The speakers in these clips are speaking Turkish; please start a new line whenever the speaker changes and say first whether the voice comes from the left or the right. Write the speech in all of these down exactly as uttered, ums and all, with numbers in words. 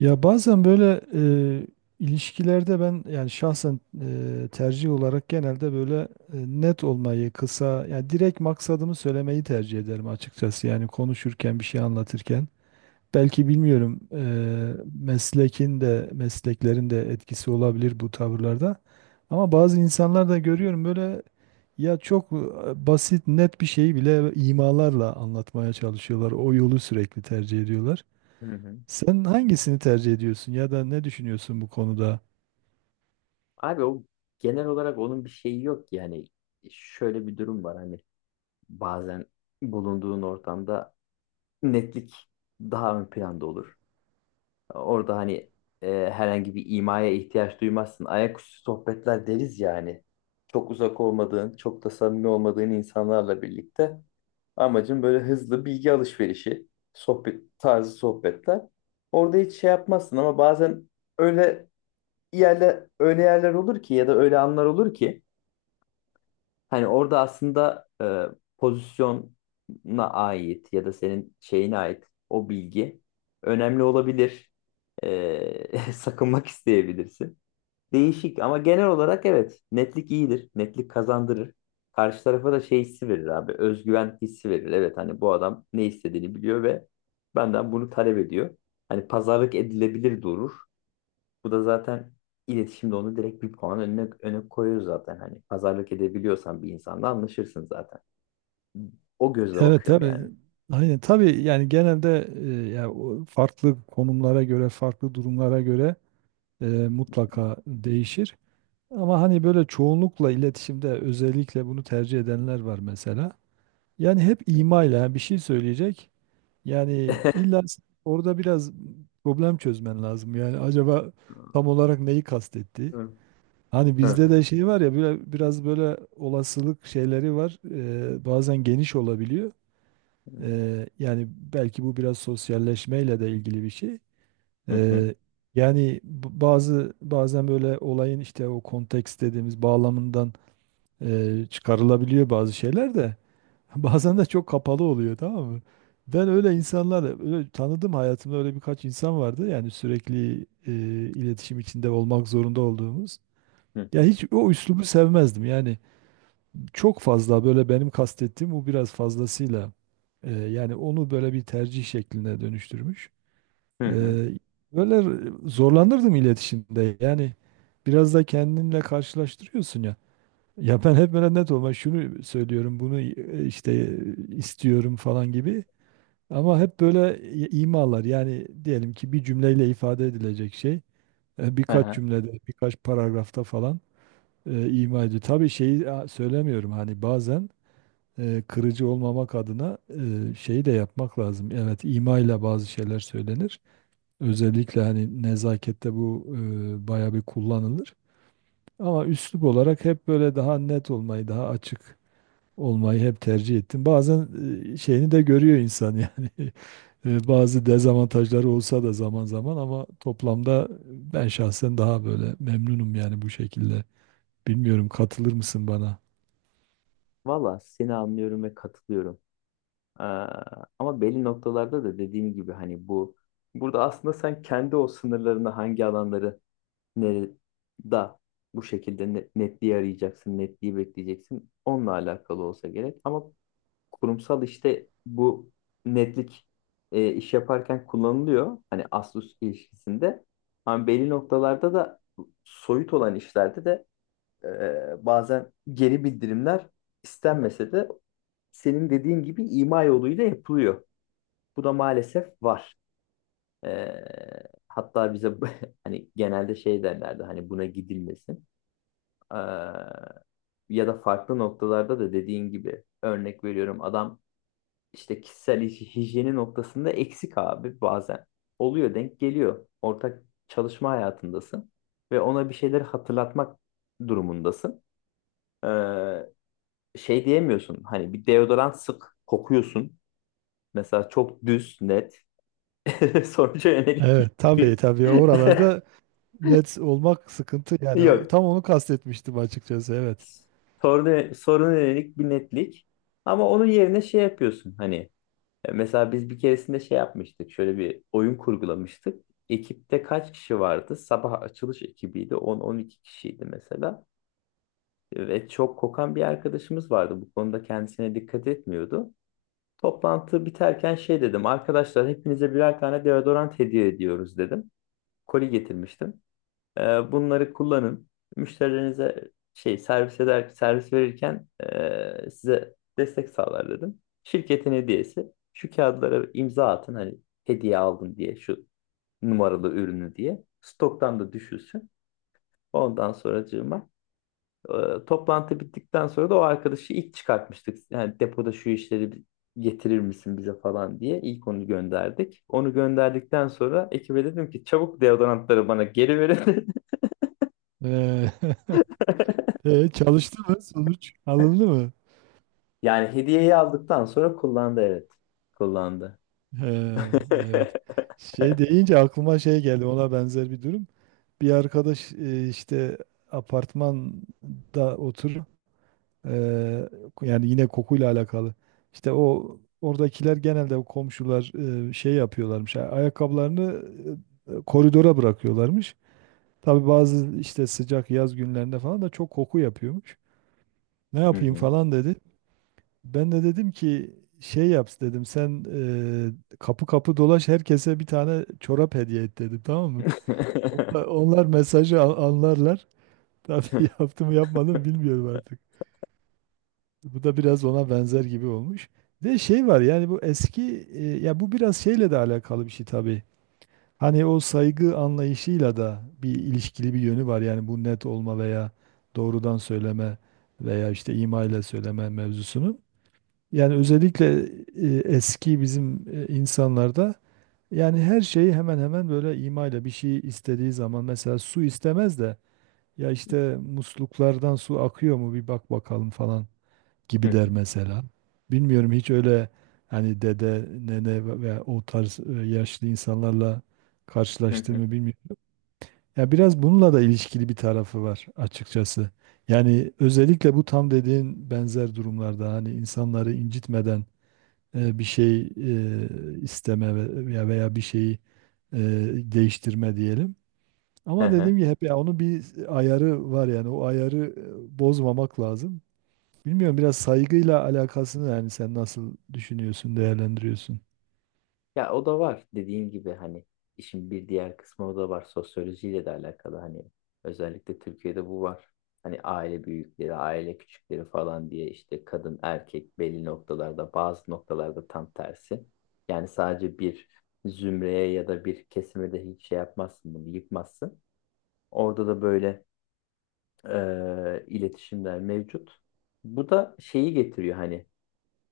right: Ya bazen böyle e, ilişkilerde ben yani şahsen e, tercih olarak genelde böyle e, net olmayı, kısa yani direkt maksadımı söylemeyi tercih ederim açıkçası. Yani konuşurken bir şey anlatırken belki bilmiyorum e, meslekin de mesleklerin de etkisi olabilir bu tavırlarda. Ama bazı insanlar da görüyorum böyle ya çok e, basit net bir şeyi bile imalarla anlatmaya çalışıyorlar. O yolu sürekli tercih ediyorlar.
left: Hı hı.
right: Sen hangisini tercih ediyorsun ya da ne düşünüyorsun bu konuda?
left: Abi o genel olarak onun bir şeyi yok yani şöyle bir durum var hani bazen bulunduğun ortamda netlik daha ön planda olur. Orada hani e, herhangi bir imaya ihtiyaç duymazsın. Ayaküstü sohbetler deriz ya hani. Çok uzak olmadığın, çok da samimi olmadığın insanlarla birlikte amacın böyle hızlı bilgi alışverişi, sohbet tarzı sohbetler. Orada hiç şey yapmazsın ama bazen öyle yerler öyle yerler olur ki ya da öyle anlar olur ki hani orada aslında e, pozisyona ait ya da senin şeyine ait o bilgi önemli olabilir. E, sakınmak isteyebilirsin. Değişik ama genel olarak evet, netlik iyidir. Netlik kazandırır. Karşı tarafa da şey hissi verir abi. Özgüven hissi verir. Evet, hani bu adam ne istediğini biliyor ve benden bunu talep ediyor. Hani pazarlık edilebilir durur. Bu da zaten iletişimde onu direkt bir puan önüne, öne koyuyor zaten. Hani pazarlık edebiliyorsan bir insanla anlaşırsın zaten. O gözle
right: Evet,
left: bakıyorum
right: tabii.
left: yani.
right: Aynen tabii yani genelde e, ya o farklı konumlara göre, farklı durumlara göre e, mutlaka değişir. Ama hani böyle çoğunlukla iletişimde özellikle bunu tercih edenler var mesela. Yani hep imayla bir şey söyleyecek. Yani illa orada biraz problem çözmen lazım. Yani acaba tam olarak neyi kastetti? Hani bizde de şey var ya böyle biraz böyle olasılık şeyleri var. Ee, bazen geniş olabiliyor. Ee, yani belki bu biraz sosyalleşmeyle de ilgili bir şey. Ee, Yani b- bazı bazen böyle olayın işte o konteks dediğimiz bağlamından e, çıkarılabiliyor bazı şeyler de. Bazen de çok kapalı oluyor, tamam mı? Ben öyle insanlar öyle tanıdım hayatımda, öyle birkaç insan vardı. Yani sürekli e, iletişim içinde olmak zorunda olduğumuz. Ya hiç o üslubu sevmezdim. Yani çok fazla böyle benim kastettiğim bu biraz fazlasıyla e, yani onu böyle bir tercih şekline dönüştürmüş. E, Böyle zorlanırdım iletişimde. Yani biraz da kendinle karşılaştırıyorsun ya. Ya ben hep böyle net olma şunu söylüyorum, bunu e, işte e, istiyorum falan gibi. Ama hep böyle i- imalar yani diyelim ki bir cümleyle ifade edilecek şey e, birkaç cümlede, birkaç paragrafta falan e, ima ediyor. Tabii şeyi a, söylemiyorum hani bazen e, kırıcı olmamak adına e, şeyi de yapmak lazım. Evet, imayla bazı şeyler söylenir. Özellikle hani nezakette bu e, bayağı bir kullanılır. Ama üslup olarak hep böyle daha net olmayı, daha açık olmayı hep tercih ettim. Bazen e, şeyini de görüyor insan yani. E, Bazı dezavantajları olsa da zaman zaman ama toplamda ben şahsen daha böyle memnunum yani bu şekilde. Bilmiyorum, katılır mısın bana?
left: Valla seni anlıyorum ve katılıyorum. Ee, ama belli noktalarda da dediğim gibi hani bu burada aslında sen kendi o sınırlarını hangi alanları nere- da bu şekilde ne- netliği arayacaksın, netliği bekleyeceksin. Onunla alakalı olsa gerek. Ama kurumsal işte bu netlik e, iş yaparken kullanılıyor. Hani Asus ilişkisinde. Ama belli noktalarda da soyut olan işlerde de e, bazen geri bildirimler istenmese de senin dediğin gibi ima yoluyla yapılıyor. Bu da maalesef var. E, hatta bize hani genelde şey derlerdi hani buna gidilmesin. Ee, ya da farklı noktalarda da dediğin gibi örnek veriyorum, adam işte kişisel hij- hijyeni noktasında eksik abi bazen. Oluyor, denk geliyor. Ortak çalışma hayatındasın ve ona bir şeyleri hatırlatmak durumundasın. Ee, şey diyemiyorsun hani bir deodorant sık kokuyorsun. Mesela çok düz net sonuca yönelik
right: Evet, tabii
left: bir
right: tabii, oralarda net olmak sıkıntı yani o-
left: yok.
right: tam onu kastetmiştim açıkçası, evet.
left: Soruna, soruna yönelik bir netlik. Ama onun yerine şey yapıyorsun hani. E, Mesela biz bir keresinde şey yapmıştık. Şöyle bir oyun kurgulamıştık. Ekipte kaç kişi vardı? Sabah açılış ekibiydi. on on iki kişiydi mesela. Ve çok kokan bir arkadaşımız vardı. Bu konuda kendisine dikkat etmiyordu. Toplantı biterken şey dedim. Arkadaşlar, hepinize birer tane deodorant hediye ediyoruz dedim. Koli getirmiştim. Ee, bunları kullanın. Müşterilerinize şey servis eder servis verirken e, size destek sağlar dedim. Şirketin hediyesi, şu kağıtlara imza atın hani hediye aldım diye şu numaralı ürünü diye. Stoktan da düşülsün. Ondan sonracığıma e, toplantı bittikten sonra da o arkadaşı ilk çıkartmıştık. Yani depoda şu işleri bi- getirir misin bize falan diye ilk onu gönderdik. Onu gönderdikten sonra ekibe dedim ki çabuk deodorantları bana geri verin.
right: Ee, e, çalıştı mı, sonuç alındı mı?
left: Yani hediyeyi aldıktan sonra kullandı, evet. Kullandı.
right: Ee, evet. Şey deyince aklıma şey geldi, ona benzer bir durum. Bir arkadaş e, işte apartmanda oturuyor. Ee, yani yine kokuyla alakalı. İşte o oradakiler genelde o komşular e, şey yapıyorlarmış. Ayakkabılarını e, e, koridora bırakıyorlarmış. Tabii bazı işte sıcak yaz günlerinde falan da çok koku yapıyormuş. Ne
left: Hı
right: yapayım
left: hı.
right: falan dedi. Ben de dedim ki şey yap dedim sen e, kapı kapı dolaş herkese bir tane çorap hediye et dedim, tamam mı? Onlar, onlar mesajı a- anlarlar. Tabii yaptım mı yapmadım mı bilmiyorum artık. Bu da biraz ona benzer gibi olmuş. Bir de şey var yani bu eski e, ya bu biraz şeyle de alakalı bir şey tabii. Hani o saygı anlayışıyla da bir ilişkili bir yönü var. Yani bu net olma veya doğrudan söyleme veya işte ima ile söyleme mevzusunun. Yani özellikle e, eski bizim e, insanlarda yani her şeyi hemen hemen böyle ima ile bir şey istediği zaman mesela su istemez de, ya işte musluklardan su akıyor mu bir bak bakalım falan
left: Hı
right: gibi der
left: hı.
right: mesela. Bilmiyorum hiç öyle hani dede, nene ve ve o tarz e, yaşlı insanlarla
left: Hı hı.
right: karşılaştığımı bilmiyorum. Ya biraz bununla da ilişkili bir tarafı var açıkçası. Yani özellikle bu tam dediğin benzer durumlarda hani insanları incitmeden e, bir şey e, isteme ve- veya veya bir şeyi e, değiştirme diyelim.
left: Hı
right: Ama
left: hı.
right: dediğim gibi hep ya onun bir ayarı var yani o ayarı e, bozmamak lazım. Bilmiyorum biraz saygıyla alakasını, yani sen nasıl düşünüyorsun, değerlendiriyorsun?
left: Ya o da var dediğin gibi hani işin bir diğer kısmı o da var, sosyolojiyle de alakalı hani özellikle Türkiye'de bu var. Hani aile büyükleri, aile küçükleri falan diye işte kadın erkek belli noktalarda, bazı noktalarda tam tersi. Yani sadece bir zümreye ya da bir kesime de hiç şey yapmazsın, bunu yıkmazsın. Orada da böyle e, iletişimler mevcut. Bu da şeyi getiriyor hani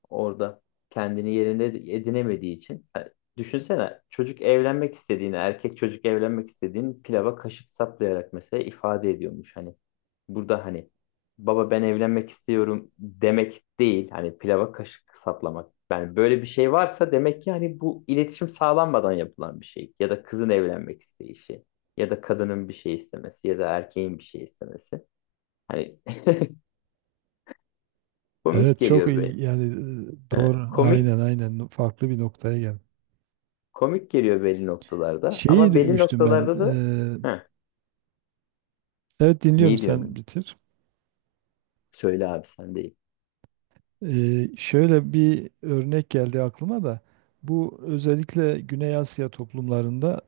left: orada kendini yerine edinemediği için. Ha, düşünsene çocuk evlenmek istediğini, erkek çocuk evlenmek istediğini pilava kaşık saplayarak mesela ifade ediyormuş hani. Burada hani baba ben evlenmek istiyorum demek değil. Hani pilava kaşık saplamak. Yani böyle bir şey varsa demek ki hani bu iletişim sağlanmadan yapılan bir şey. Ya da kızın evlenmek isteyişi. Ya da kadının bir şey istemesi. Ya da erkeğin bir şey istemesi. Hani komik
right: Evet, çok
left: geliyor be.
right: iyi yani e,
left: Ha,
right: doğru,
left: komik
right: aynen aynen farklı bir noktaya geldi.
left: komik geliyor belli noktalarda
right: Şeyi
left: ama belli
right: duymuştum ben.
left: noktalarda da
right: eee,
left: ha,
right: evet dinliyorum,
left: neyi
right: sen
left: diyorsun?
right: bitir.
left: Söyle abi, sen değil.
right: Eee, şöyle bir örnek geldi aklıma da. Bu özellikle Güney Asya toplumlarında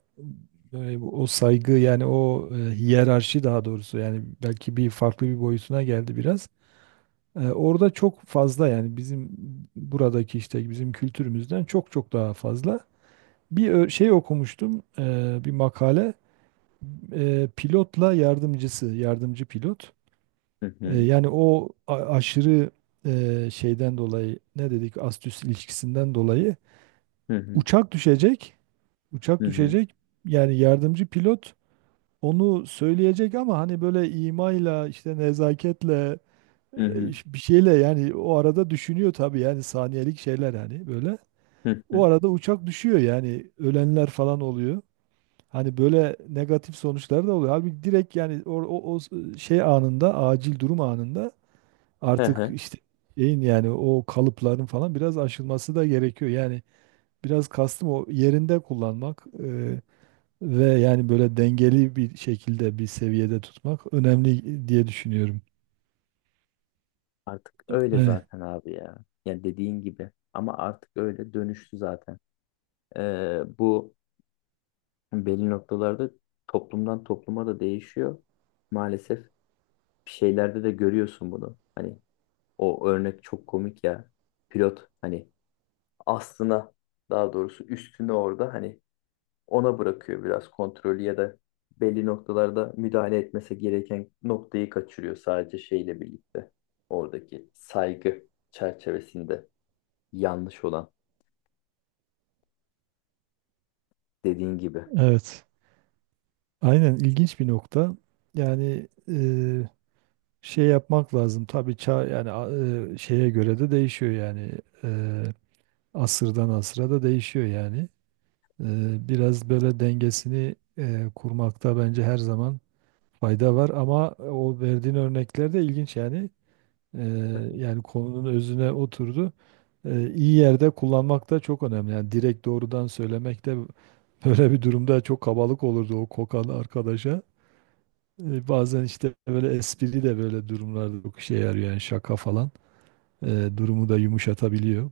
right: böyle bu- o saygı yani o e, hiyerarşi daha doğrusu, yani belki bir farklı bir boyutuna geldi biraz. Eee, orada çok fazla yani bizim buradaki işte bizim kültürümüzden çok çok daha fazla. Bir ö- şey okumuştum eee, bir makale. Eee, pilotla yardımcısı, yardımcı pilot.
left: Hı
right: E,
left: hı,
right: yani o a- aşırı e, şeyden dolayı ne dedik, astüs ilişkisinden dolayı
left: hı hı,
right: uçak düşecek. Uçak
left: hı hı,
right: düşecek. Yani yardımcı pilot onu söyleyecek ama hani böyle imayla işte nezaketle
left: hı
right: e,
left: hı,
right: iş- bir şeyle yani o arada düşünüyor tabii yani saniyelik şeyler hani böyle.
left: hı
right: O
left: hı.
right: arada uçak düşüyor yani ölenler falan oluyor. Hani böyle negatif sonuçlar da oluyor. Halbuki direkt yani o, o, o şey anında, acil durum anında
left: Hı
right: artık
left: hı.
right: işte şeyin yani o kalıpların falan biraz aşılması da gerekiyor. Yani biraz kastım o, yerinde kullanmak e, ve yani böyle dengeli bir şekilde bir seviyede tutmak önemli diye düşünüyorum.
left: Artık öyle
right: Evet,
left: zaten abi ya. Yani dediğin gibi ama artık öyle dönüştü zaten. Ee, bu belli noktalarda toplumdan topluma da değişiyor. Maalesef bir şeylerde de görüyorsun bunu. Hani o örnek çok komik ya. Pilot hani aslına, daha doğrusu üstüne orada hani ona bırakıyor biraz kontrolü ya da belli noktalarda müdahale etmesi gereken noktayı kaçırıyor sadece şeyle birlikte. Oradaki saygı çerçevesinde yanlış olan, dediğin gibi.
right: evet. Aynen, ilginç bir nokta. Yani e, şey yapmak lazım. Tabii çağ yani a- e, şeye göre de değişiyor yani. E, asırdan asıra da değişiyor yani. E, biraz böyle dengesini e, kurmakta bence her zaman fayda var ama o verdiğin örnekler de ilginç yani. Ee, yani konunun özüne oturdu. Ee, iyi yerde kullanmak da çok önemli. Yani direkt doğrudan söylemek de böyle bir durumda çok kabalık olurdu o kokan arkadaşa. Ee, bazen işte böyle espri de böyle durumlarda çok işe yarıyor yani, şaka falan. Ee, durumu da yumuşatabiliyor.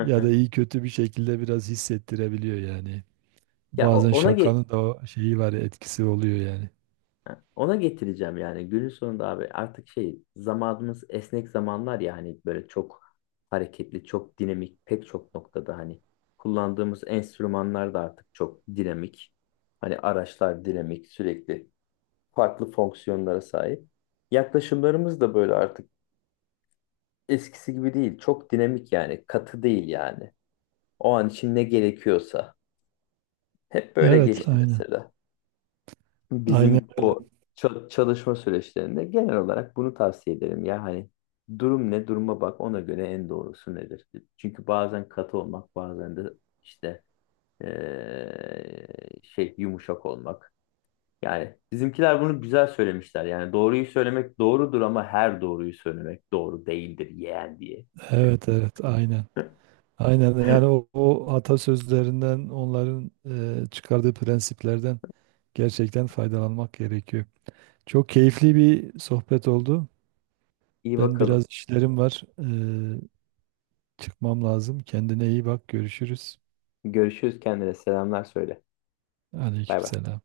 right: Ya da iyi kötü bir şekilde biraz hissettirebiliyor yani.
left: Ya o-
right: Bazen
left: ona ge-
right: şakanın da o şeyi var ya, etkisi oluyor yani.
left: Ha, ona getireceğim yani günün sonunda abi artık şey, zamanımız esnek zamanlar ya hani böyle çok hareketli çok dinamik pek çok noktada hani kullandığımız enstrümanlar da artık çok dinamik, hani araçlar dinamik, sürekli farklı fonksiyonlara sahip, yaklaşımlarımız da böyle artık eskisi gibi değil, çok dinamik yani, katı değil yani, o an için ne gerekiyorsa hep böyle
right: Evet,
left: geçti
right: aynen.
left: mesela.
right: Aynen,
left: Bizim o ça- çalışma süreçlerinde genel olarak bunu tavsiye ederim. Ya hani durum ne, duruma bak ona göre en doğrusu nedir? Çünkü bazen katı olmak bazen de işte eee, şey, yumuşak olmak. Yani bizimkiler bunu güzel söylemişler. Yani doğruyu söylemek doğrudur ama her doğruyu söylemek doğru değildir yeğen diye.
right: evet, evet, aynen. Aynen yani o, o atasözlerinden onların e, çıkardığı prensiplerden gerçekten faydalanmak gerekiyor. Çok keyifli bir sohbet oldu.
left: İyi
right: Ben
left: bakalım.
right: biraz işlerim var. E, çıkmam lazım. Kendine iyi bak. Görüşürüz.
left: Görüşürüz, kendine. Selamlar söyle. Bay bay.
right: Aleykümselam.